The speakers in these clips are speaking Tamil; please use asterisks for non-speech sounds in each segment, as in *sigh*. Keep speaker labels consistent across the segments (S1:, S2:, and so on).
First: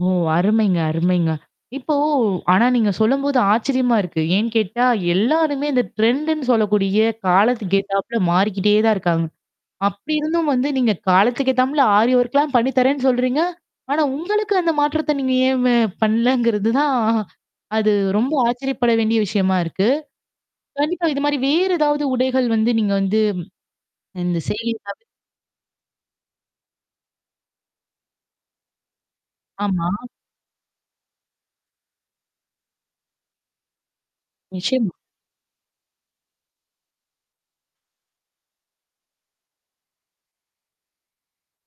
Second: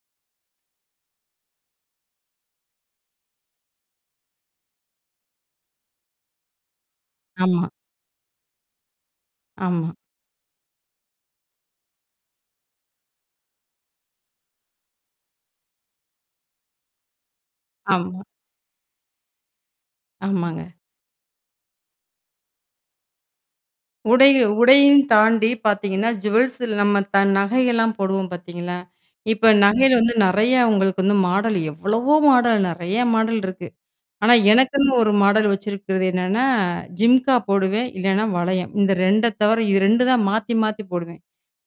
S1: ஓ! அருமைங்க அருமைங்க. இப்போ ஆனா நீங்க சொல்லும்போது ஆச்சரியமா இருக்கு. ஏன்னு கேட்டா எல்லாருமே இந்த டரெண்ட் -ன்னு சொல்லக்கூடிய
S2: ஆமா.
S1: காலத்துக்கு கேட்டாப்பல மாறிக்கிட்டே தான் இருக்காங்க.
S2: ஆமா.
S1: அப்படி இருந்தும் வந்து நீங்க காலத்துக்கேத்தாப்ல ஆரி ஒர்க்லாம் பண்ணி தர்ரேன்னு சொல்றீங்க? ஆனா உங்களுக்கு அந்த மாற்றத்த நீங்க ஏ பண்ணலங்கிறது தான். அது
S2: ஆமா.
S1: ரொம்ப ஆச்சரியப்பட வேண்டிய விஷயமா இருக்கு.
S2: ஆமாங்க.
S1: கண்டிப்பா இது மாரி வேறு ஏதாவது உடைகள் வந்து நீங்க வந்து
S2: உடை
S1: இந்த செய்தி
S2: உடையம்
S1: *unintelligible*
S2: தாண்டி பார்த்தீங்கன்னா, ஜுவல்ஸ் நம்ம த நகைகள்ல்லாம் போடுவோம் பார்த்தீங்களா? இப்ப
S1: ஆமா.
S2: நகையில வந்து நறைய உங்களுக்கு வந்து மாடல் எவ்வளவோ மாடல் நறைய மாடல் இருக்கு. ஆனா,
S1: நிச்சயமா.
S2: எனக்குன்னு ஒரு மாடல் வச்சிருக்கிறது என்னன்னா, ஜிம்கா போடுவேன். இல்லன்னா வளையம். இந்த 2அ தவிர இது 2தான் மாத்தி மாத்தி போடுவேன்.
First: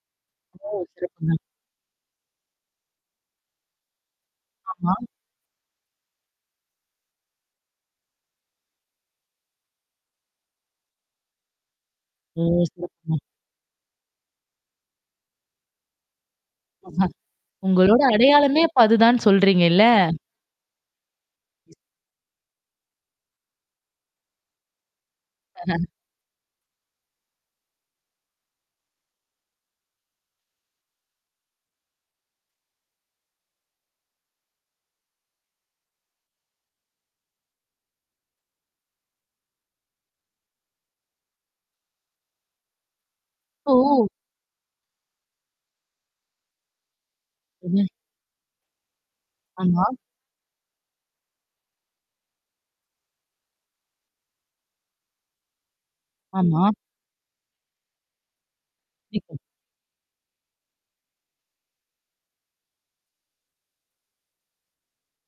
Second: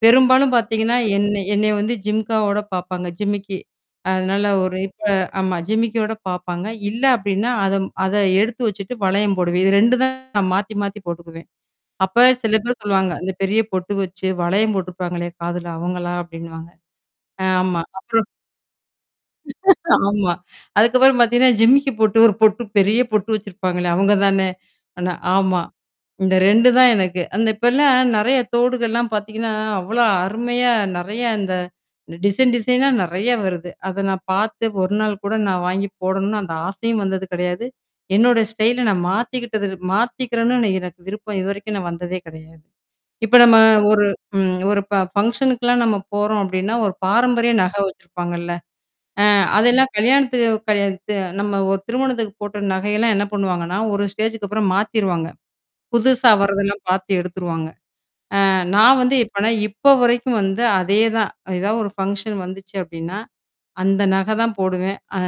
S2: பெரும்பாலும்
S1: ஓ!
S2: பார்த்தீங்கன்னா,
S1: செரிங்க.
S2: என்ன என்னைய வந்து ஜிம்காவோட பார்ப்பாங்க. ஜிமிக்கி. அதனால ஒரு
S1: ஆமா.
S2: இப்ப ஆமா ஜிமிக்கியோட பாரப்பாங்க. இல்ல அப்டின்னா, அத அத எடுத்து வச்சுட்டு வளையம் போடுவேன். இது 2 தான் மாத்தி, மாத்தி போட்டுக்குவேன். அப்ப
S1: ஓ!
S2: சில பேர் சொல்லுவாங்க.
S1: சிறப்புங்க.
S2: அந்த பெரிய பொட்டு வச்சு வளையம் போட்டுருப்பாங்களல்லையே! காதுல அவங்களா? அப்ப்டின்னுவாங்க.
S1: *laughs*
S2: ஆமா.
S1: உங்களோட
S2: அப்புறம்
S1: அடையாளமே அப்ப அதுதான்னு சொல்றீங்க இல்ல?
S2: ஆமா. அதுக்கப்புறம் பார்த்தீங்கன்னா, ஜிமக்கு பொட்டு ஒரு பொட்டு பெரிய பொட்டு வச்சிருப்பாங்களே! அவங்க தானே. ஆனா ஆமா.
S1: *laughs*
S2: இந்த 2 தான் எனக்கு. அந்த இப்பல்லாம் நெறைய தோடுகள்லாம் பார்த்தீங்கன்னா, அவ்ளோ அருமையா நறைய இந்த டிசைன் டிசைனா நறைய வருது. அத நான் பார்த்து ஒரு நாள் கூட நான் வாங்கி போடணும்னு அந்த ஆசையும் வந்தது கிடையாது. என்னோட ஸ்டைல நான் மாத்திக்கிட்டது மாத்திக்கிறேன்னு எனக்கு விருப்பம். இதுவரைக்கும் நான் வந்ததே கிடையாது. இப்ப நம்ம ஒரு
S1: இப்போ
S2: ம் ஒரு ப ஃபங்ஷனுக்கலாம் நம்ம போறோம் அப்ப்டின்னா, ஒரு பாரம்பரிய நகை
S1: ம்.
S2: வச்சிருப்பாங்கல்ல. ஆ
S1: ஆமா.
S2: அதெல்லாம் கல்யாணத்துக்கு கல்யா த நம்ம ஒரு திருமணத்துக்கு போட்ட நகையெல்லாம் என்ன பண்ணுவாங்கன்னா, ஒரு ஸ்டேஜ்க்கு அப்புறம் மாத்திருவாங்க. புதுசா
S1: ஆமா.
S2: வர்றதெல்லாம் பார்த்து எடுத்துருவாங்க. அ நான் வந்து
S1: டிக்க்கும்
S2: எப்பனா இப்போ வரைக்கும் வந்து அதே தான் ஏதாவது ஒரு ஃபங்ஷன் வந்துச்சு அப்ப்டின்னா. அந்த நகை தான் போடுவேன். அ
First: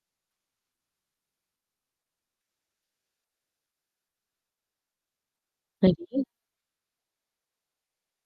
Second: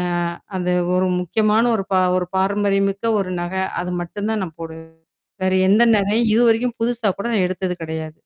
S2: அது ஒரு முக்கியமான ஒரு ப ஒரு பாரம்பரியமிக்க ஒரு நகை. அது மட்டும் தான் நான் போடுவேன். வேற எந்த
S1: சரி.
S2: நரையும் இதுவரைக்கும் புதுசா கூட நான் எடுத்தது கிடையாது.